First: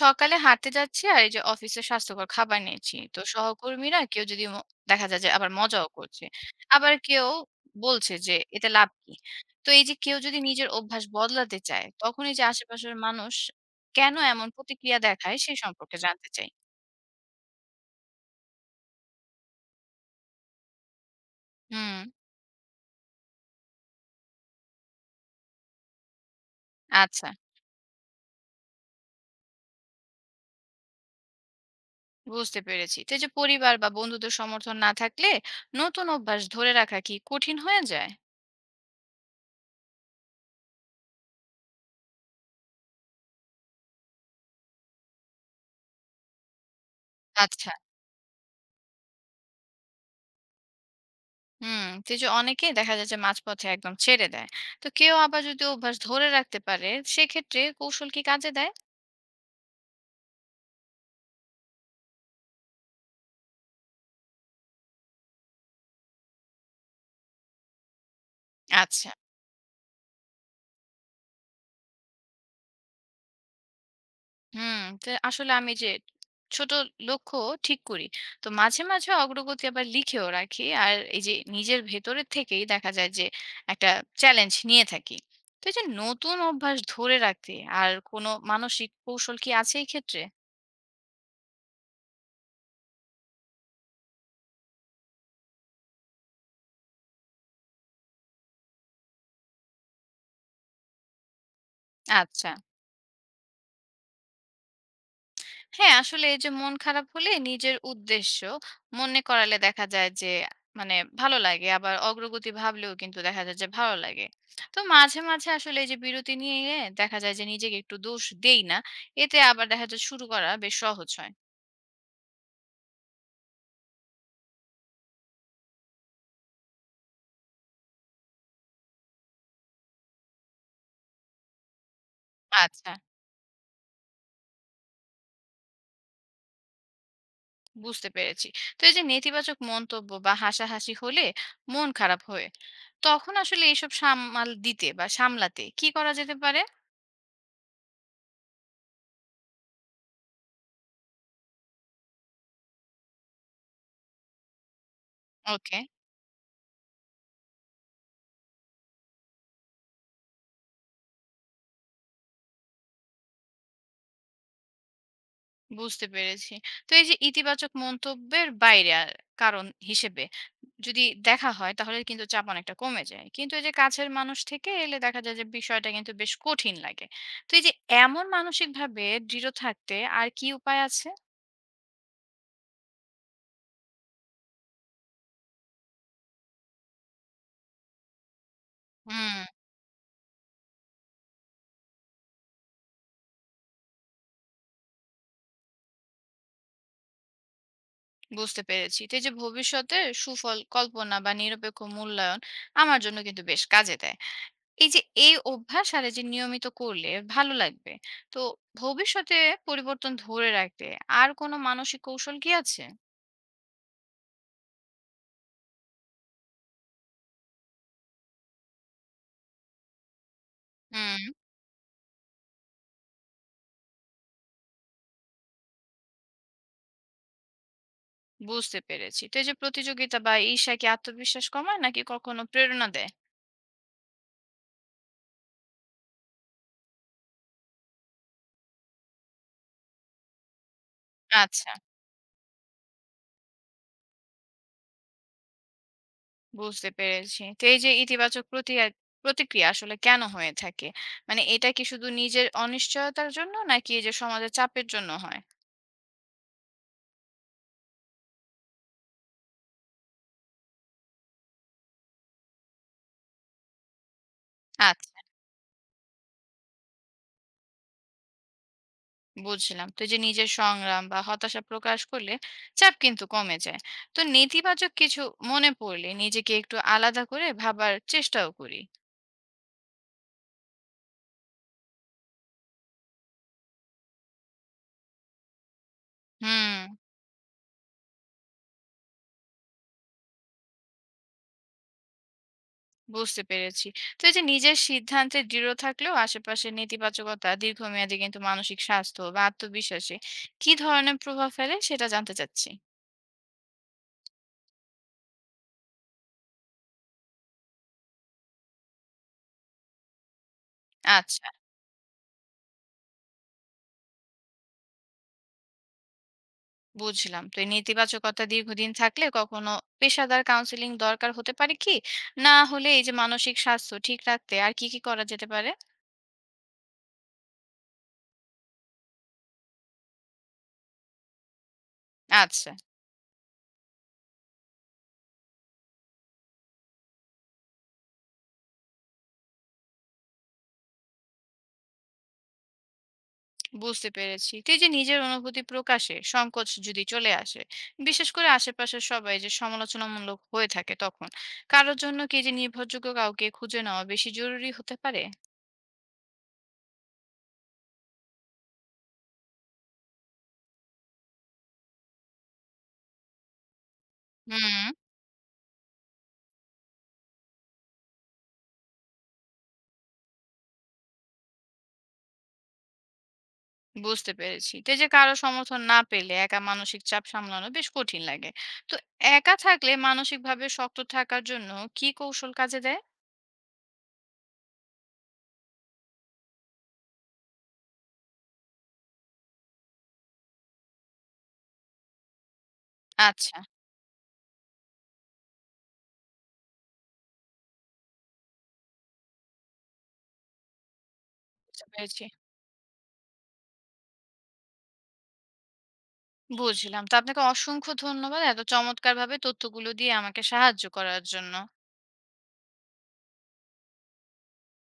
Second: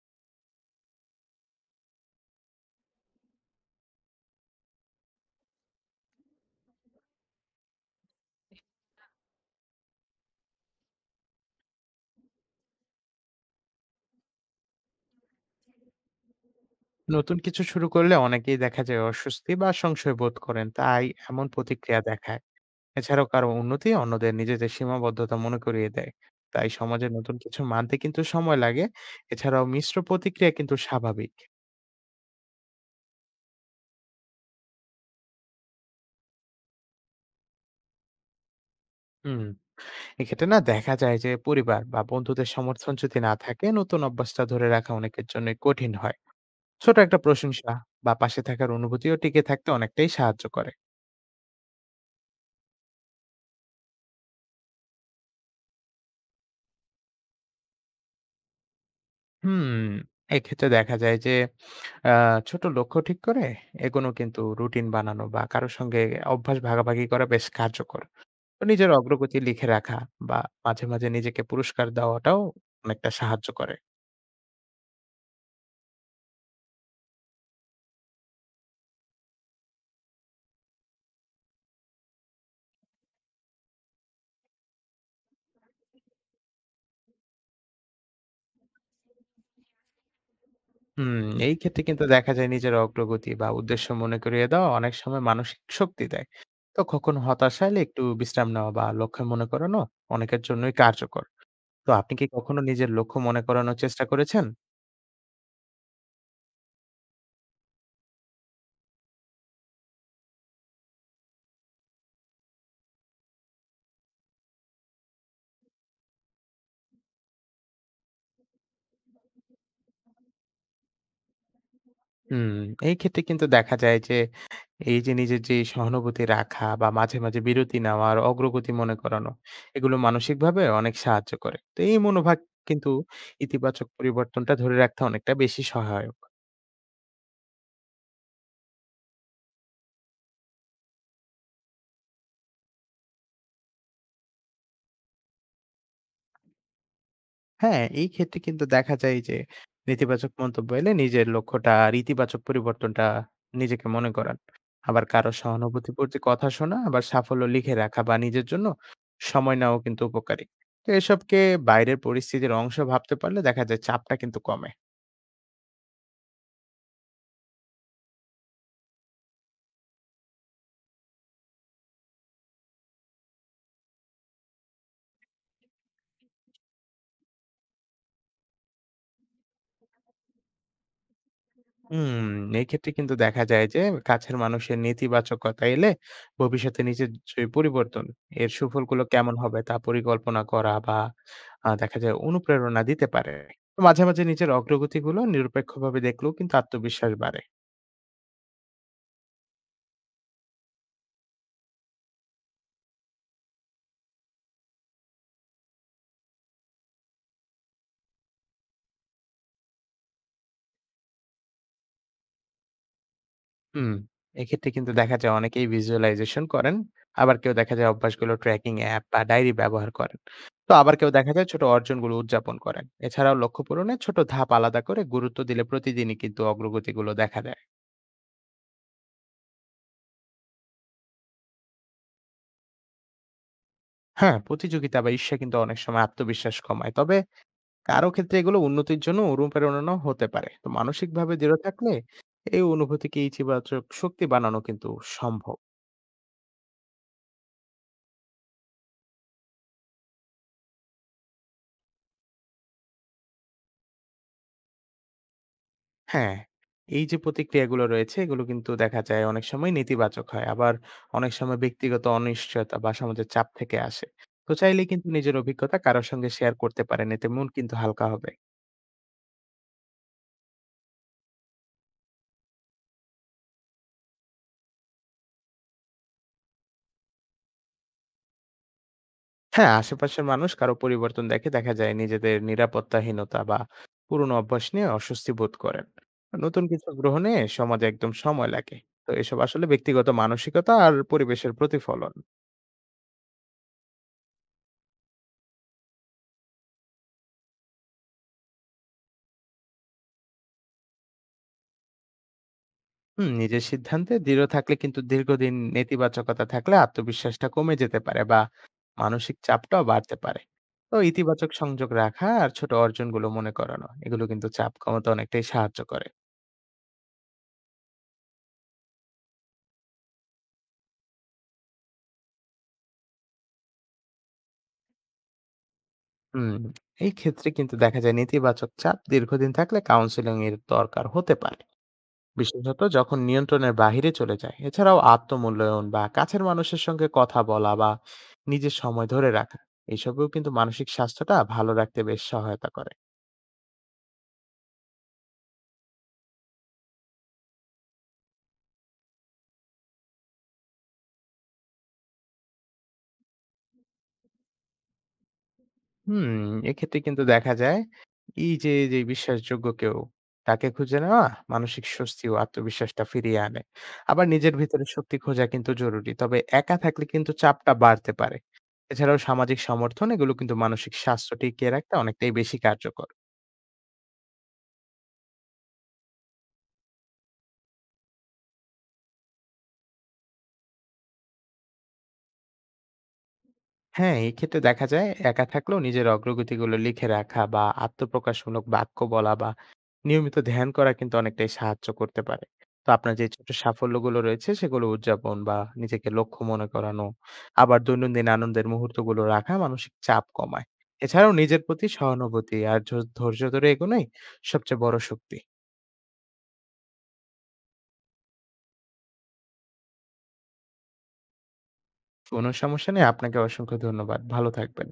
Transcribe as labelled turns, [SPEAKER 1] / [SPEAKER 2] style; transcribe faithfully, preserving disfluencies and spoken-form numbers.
[SPEAKER 1] সকালে হাঁটতে যাচ্ছি আর এই যে অফিসে স্বাস্থ্যকর খাবার নিয়েছি তো সহকর্মীরা কেউ যদি ম- দেখা যায় যে আবার মজাও করছে আবার কেউ বলছে যে এতে লাভ কি। তো এই যে কেউ যদি নিজের অভ্যাস বদলাতে চায় তখন এই যে আশেপাশের মানুষ কেন এমন প্রতিক্রিয়া দেখায় সে সম্পর্কে জানতে চাই।
[SPEAKER 2] নতুন কিছু শুরু করলে অনেকেই দেখা যায় অস্বস্তি বা সংশয় বোধ করেন, তাই এমন
[SPEAKER 1] হুম।
[SPEAKER 2] প্রতিক্রিয়া দেখায়। এছাড়াও কারো উন্নতি অন্যদের নিজেদের সীমাবদ্ধতা মনে করিয়ে দেয়। তাই সমাজে
[SPEAKER 1] আচ্ছা।
[SPEAKER 2] নতুন কিছু মানতে কিন্তু সময় লাগে। এছাড়াও মিশ্র প্রতিক্রিয়া কিন্তু স্বাভাবিক।
[SPEAKER 1] বুঝতে পেরেছি, তো এই যে পরিবার বা বন্ধুদের সমর্থন না থাকলে নতুন অভ্যাস ধরে রাখা কি কঠিন হয়ে যায়?
[SPEAKER 2] হুম, এক্ষেত্রে না দেখা যায় যে পরিবার বা বন্ধুদের সমর্থন যদি না থাকে, নতুন অভ্যাসটা ধরে রাখা অনেকের জন্য কঠিন হয়। ছোট একটা প্রশংসা
[SPEAKER 1] আচ্ছা।
[SPEAKER 2] বা পাশে থাকার অনুভূতিও টিকে থাকতে অনেকটাই সাহায্য করে।
[SPEAKER 1] হুম, তো এই যে অনেকেই দেখা যায় যে মাঝপথে একদম ছেড়ে দেয়। তো কেউ আবার যদি অভ্যাস ধরে রাখতে পারে, সেক্ষেত্রে কৌশল কি কাজে দেয়?
[SPEAKER 2] হুম, এক্ষেত্রে দেখা যায় যে আ ছোট লক্ষ্য ঠিক করে এগোনো কিন্তু রুটিন বানানো বা কারো সঙ্গে অভ্যাস ভাগাভাগি করা বেশ কার্যকর। তো নিজের
[SPEAKER 1] আচ্ছা।
[SPEAKER 2] অগ্রগতি লিখে রাখা বা মাঝে, মাঝে নিজেকে পুরস্কার দেওয়াটাও অনেকটা সাহায্য করে।
[SPEAKER 1] হুম, তো আসলে আমি যে ছোট লক্ষ্য ঠিক করি। তো মাঝে, মাঝে অগ্রগতি আবার লিখেও রাখি। আর এই যে নিজের ভেতরের থেকেই দেখা যায় যে একটা চ্যালেঞ্জ নিয়ে থাকি। তো এই যে নতুন অভ্যাস ধরে রাখতে আর কোনো মানসিক কৌশল কি আছে এই ক্ষেত্রে?
[SPEAKER 2] হুম, এই ক্ষেত্রে কিন্তু দেখা যায় নিজের অগ্রগতি বা উদ্দেশ্য মনে করিয়ে দেওয়া অনেক সময় মানসিক শক্তি দেয়। তো কখনো হতাশা এলে একটু বিশ্রাম নেওয়া বা লক্ষ্য মনে করানো অনেকের জন্যই কার্যকর। তো আপনি কি
[SPEAKER 1] আচ্ছা।
[SPEAKER 2] কখনো নিজের লক্ষ্য মনে করানোর চেষ্টা করেছেন?
[SPEAKER 1] হ্যাঁ, আসলে এই যে মন খারাপ হলে নিজের উদ্দেশ্য মনে করালে দেখা যায় যে মানে ভালো লাগে। আবার অগ্রগতি ভাবলেও কিন্তু দেখা যায় যে ভালো লাগে। তো মাঝে, মাঝে আসলে এই যে বিরতি নিয়ে দেখা যায় যে নিজেকে একটু দোষ দেই না। এতে আবার দেখা যায় শুরু করা বেশ সহজ হয়।
[SPEAKER 2] হুম, এই ক্ষেত্রে কিন্তু দেখা যায় যে এই যে নিজের যে সহানুভূতি রাখা বা মাঝে মাঝে বিরতি নেওয়া আর অগ্রগতি মনে করানো এগুলো মানসিকভাবে অনেক সাহায্য করে। তো এই মনোভাব কিন্তু
[SPEAKER 1] আচ্ছা,
[SPEAKER 2] ইতিবাচক পরিবর্তনটা ধরে রাখতে অনেকটা বেশি সহায়ক।
[SPEAKER 1] বুঝতে পেরেছি। তো এই যে নেতিবাচক মন্তব্য বা হাসাহাসি হলে মন খারাপ হয়ে, তখন আসলে এইসব সামাল দিতে বা সামলাতে কি করা যেতে পারে?
[SPEAKER 2] হ্যাঁ, এই ক্ষেত্রে কিন্তু দেখা যায় যে নেতিবাচক মন্তব্য এলে নিজের লক্ষ্যটা আর ইতিবাচক পরিবর্তনটা নিজেকে মনে করান। আবার কারো
[SPEAKER 1] ওকে।
[SPEAKER 2] সহানুভূতিপর যে কথা শোনা, আবার সাফল্য লিখে রাখা বা নিজের জন্য সময় নেওয়াও কিন্তু উপকারী। তো এসবকে বাইরের পরিস্থিতির অংশ ভাবতে পারলে দেখা যায় চাপটা কিন্তু কমে।
[SPEAKER 1] বুঝতে পেরেছি। তো এই যে ইতিবাচক মন্তব্যের বাইরে আ কারণ হিসেবে যদি দেখা হয় তাহলে কিন্তু চাপ অনেকটা কমে যায়। কিন্তু এই যে কাছের মানুষ থেকে এলে দেখা যায় যে বিষয়টা কিন্তু বেশ কঠিন লাগে। তো এই যে এমন মানসিকভাবে দৃঢ় থাকতে আর কি উপায় আছে?
[SPEAKER 2] হুম, এই ক্ষেত্রে কিন্তু দেখা যায় যে কাছের মানুষের নেতিবাচকতা এলে ভবিষ্যতে নিজের যে পরিবর্তন এর সুফলগুলো কেমন
[SPEAKER 1] হুম,
[SPEAKER 2] হবে তা পরিকল্পনা করা বা আহ, দেখা যায় অনুপ্রেরণা দিতে পারে। তো মাঝে মাঝে নিজের অগ্রগতিগুলো নিরপেক্ষভাবে দেখলেও কিন্তু আত্মবিশ্বাস বাড়ে।
[SPEAKER 1] বুঝতে পেরেছি। তো এই যে ভবিষ্যতে সুফল কল্পনা বা নিরপেক্ষ মূল্যায়ন আমার জন্য কিন্তু বেশ কাজে দেয়। এই যে এই অভ্যাস আর এই যে নিয়মিত করলে ভালো লাগবে। তো ভবিষ্যতে পরিবর্তন ধরে রাখতে আর কোনো মানসিক কৌশল কি আছে?
[SPEAKER 2] হুম, এক্ষেত্রে কিন্তু দেখা যায় অনেকেই ভিজুয়ালাইজেশন করেন, আবার কেউ দেখা যায় অভ্যাসগুলো ট্র্যাকিং অ্যাপ বা ডায়েরি ব্যবহার করেন। তো আবার কেউ
[SPEAKER 1] হুম,
[SPEAKER 2] দেখা যায় ছোট অর্জনগুলো উদযাপন করেন। এছাড়াও লক্ষ্য পূরণে ছোট ধাপ আলাদা করে গুরুত্ব দিলে প্রতিদিনই কিন্তু অগ্রগতিগুলো দেখা যায়।
[SPEAKER 1] বুঝতে পেরেছি। তো এই যে প্রতিযোগিতা বা ঈর্ষা কি আত্মবিশ্বাস কমায় নাকি কখনো প্রেরণা দেয়?
[SPEAKER 2] হ্যাঁ, প্রতিযোগিতা বা ঈর্ষা কিন্তু অনেক সময় আত্মবিশ্বাস কমায়। তবে কারো ক্ষেত্রে এগুলো উন্নতির জন্য অনুপ্রেরণাও হতে পারে। তো মানসিকভাবে দৃঢ়
[SPEAKER 1] আচ্ছা,
[SPEAKER 2] থাকলে এই অনুভূতিকে ইতিবাচক শক্তি বানানো কিন্তু সম্ভব।
[SPEAKER 1] বুঝতে পেরেছি। তো এই যে ইতিবাচক প্রতিয়া প্রতিক্রিয়া আসলে কেন হয়ে থাকে? মানে এটা কি শুধু নিজের অনিশ্চয়তার জন্য নাকি এই যে সমাজের চাপের জন্য হয়?
[SPEAKER 2] হ্যাঁ, এই যে প্রতিক্রিয়াগুলো রয়েছে এগুলো কিন্তু দেখা যায় অনেক সময় নেতিবাচক হয়। আবার অনেক সময় ব্যক্তিগত অনিশ্চয়তা বা সমাজের চাপ থেকে আসে। তো চাইলে কিন্তু
[SPEAKER 1] আচ্ছা।
[SPEAKER 2] নিজের অভিজ্ঞতা কারো সঙ্গে শেয়ার করতে পারেন। এতে মন কিন্তু হালকা হবে।
[SPEAKER 1] বুঝলাম। তো এই যে নিজের সংগ্রাম বা হতাশা প্রকাশ করলে চাপ কিন্তু কমে যায়। তো নেতিবাচক কিছু মনে পড়লে নিজেকে একটু আলাদা করে ভাবার চেষ্টাও করি।
[SPEAKER 2] হ্যাঁ, আশেপাশের মানুষ কারো পরিবর্তন দেখে দেখা যায় নিজেদের নিরাপত্তাহীনতা বা পুরনো অভ্যাস নিয়ে অস্বস্তি বোধ করেন। নতুন
[SPEAKER 1] হুম,
[SPEAKER 2] কিছু গ্রহণে সমাজে একদম সময় লাগে। তো এসব আসলে ব্যক্তিগত মানসিকতা আর পরিবেশের প্রতিফলন।
[SPEAKER 1] বুঝতে পেরেছি। তো এই যে নিজের সিদ্ধান্তে দৃঢ় থাকলেও আশেপাশের নেতিবাচকতা দীর্ঘমেয়াদে কিন্তু মানসিক স্বাস্থ্য বা আত্মবিশ্বাসে কি ধরনের প্রভাব ফেলে সেটা জানতে চাচ্ছি।
[SPEAKER 2] হুম, নিজের সিদ্ধান্তে দৃঢ় থাকলে কিন্তু দীর্ঘদিন নেতিবাচকতা থাকলে আত্মবিশ্বাসটা কমে যেতে পারে বা মানসিক চাপটাও বাড়তে পারে। তো
[SPEAKER 1] আচ্ছা।
[SPEAKER 2] ইতিবাচক সংযোগ রাখা আর ছোট অর্জনগুলো মনে করানো এগুলো কিন্তু চাপ কমাতে অনেকটাই সাহায্য করে।
[SPEAKER 1] বুঝলাম, তো এই নেতিবাচকতা দীর্ঘদিন থাকলে কখনো পেশাদার কাউন্সিলিং দরকার হতে পারে কি না, হলে এই যে মানসিক স্বাস্থ্য ঠিক রাখতে আর কি কি করা যেতে পারে?
[SPEAKER 2] হুম, এই ক্ষেত্রে কিন্তু দেখা যায় নেতিবাচক চাপ দীর্ঘদিন থাকলে কাউন্সিলিং এর দরকার হতে পারে,
[SPEAKER 1] আচ্ছা।
[SPEAKER 2] বিশেষত যখন নিয়ন্ত্রণের বাহিরে চলে যায়। এছাড়াও আত্মমূল্যায়ন বা কাছের মানুষের সঙ্গে কথা বলা বা নিজের সময় ধরে রাখা এসবেও কিন্তু মানসিক স্বাস্থ্যটা ভালো রাখতে বেশ সহায়তা করে।
[SPEAKER 1] বুঝতে পেরেছি, তো এই যে নিজের অনুভূতি প্রকাশে সংকোচ যদি চলে আসে, বিশেষ করে আশেপাশের সবাই যে সমালোচনামূলক হয়ে থাকে তখন কারোর জন্য কি এই যে নির্ভরযোগ্য কাউকে খুঁজে নেওয়া বেশি জরুরি হতে পারে?
[SPEAKER 2] হুম, এক্ষেত্রে কিন্তু দেখা যায় এই যে যে বিশ্বাসযোগ্য কেউ তাকে খুঁজে নেওয়া মানসিক স্বস্তি ও আত্মবিশ্বাসটা ফিরিয়ে আনে। আবার নিজের ভিতরে
[SPEAKER 1] হুম।
[SPEAKER 2] শক্তি খোঁজা কিন্তু জরুরি, তবে একা থাকলে কিন্তু চাপটা বাড়তে পারে। এছাড়াও সামাজিক সমর্থন এগুলো কিন্তু মানসিক স্বাস্থ্য টিকিয়ে রাখতে অনেকটাই বেশি কার্যকর।
[SPEAKER 1] বুঝতে পেরেছি। তো এই যে কারো সমর্থন না পেলে একা মানসিক চাপ সামলানো বেশ কঠিন লাগে। তো একা থাকলে মানসিকভাবে শক্ত থাকার জন্য কি কৌশল কাজে দেয়?
[SPEAKER 2] হ্যাঁ, এই ক্ষেত্রে দেখা যায় একা থাকলেও নিজের অগ্রগতিগুলো লিখে রাখা বা আত্মপ্রকাশমূলক বাক্য বলা বা নিয়মিত ধ্যান করা কিন্তু অনেকটাই সাহায্য করতে পারে। তো আপনার যে ছোট
[SPEAKER 1] আচ্ছা,
[SPEAKER 2] সাফল্যগুলো রয়েছে সেগুলো উদযাপন বা নিজেকে লক্ষ্য মনে করানো, আবার দৈনন্দিন আনন্দের মুহূর্তগুলো রাখা মানসিক চাপ কমায়। এছাড়াও নিজের
[SPEAKER 1] বুঝতে
[SPEAKER 2] প্রতি
[SPEAKER 1] পেরেছি।
[SPEAKER 2] সহানুভূতি আর ঝ ধৈর্য ধরে এগোনোই সবচেয়ে বড় শক্তি।
[SPEAKER 1] বুঝলাম। তো আপনাকে অসংখ্য ধন্যবাদ এত চমৎকারভাবে তথ্যগুলো দিয়ে আমাকে সাহায্য করার জন্য।
[SPEAKER 2] কোনো সমস্যা নেই, আপনাকে অসংখ্য ধন্যবাদ। ভালো থাকবেন।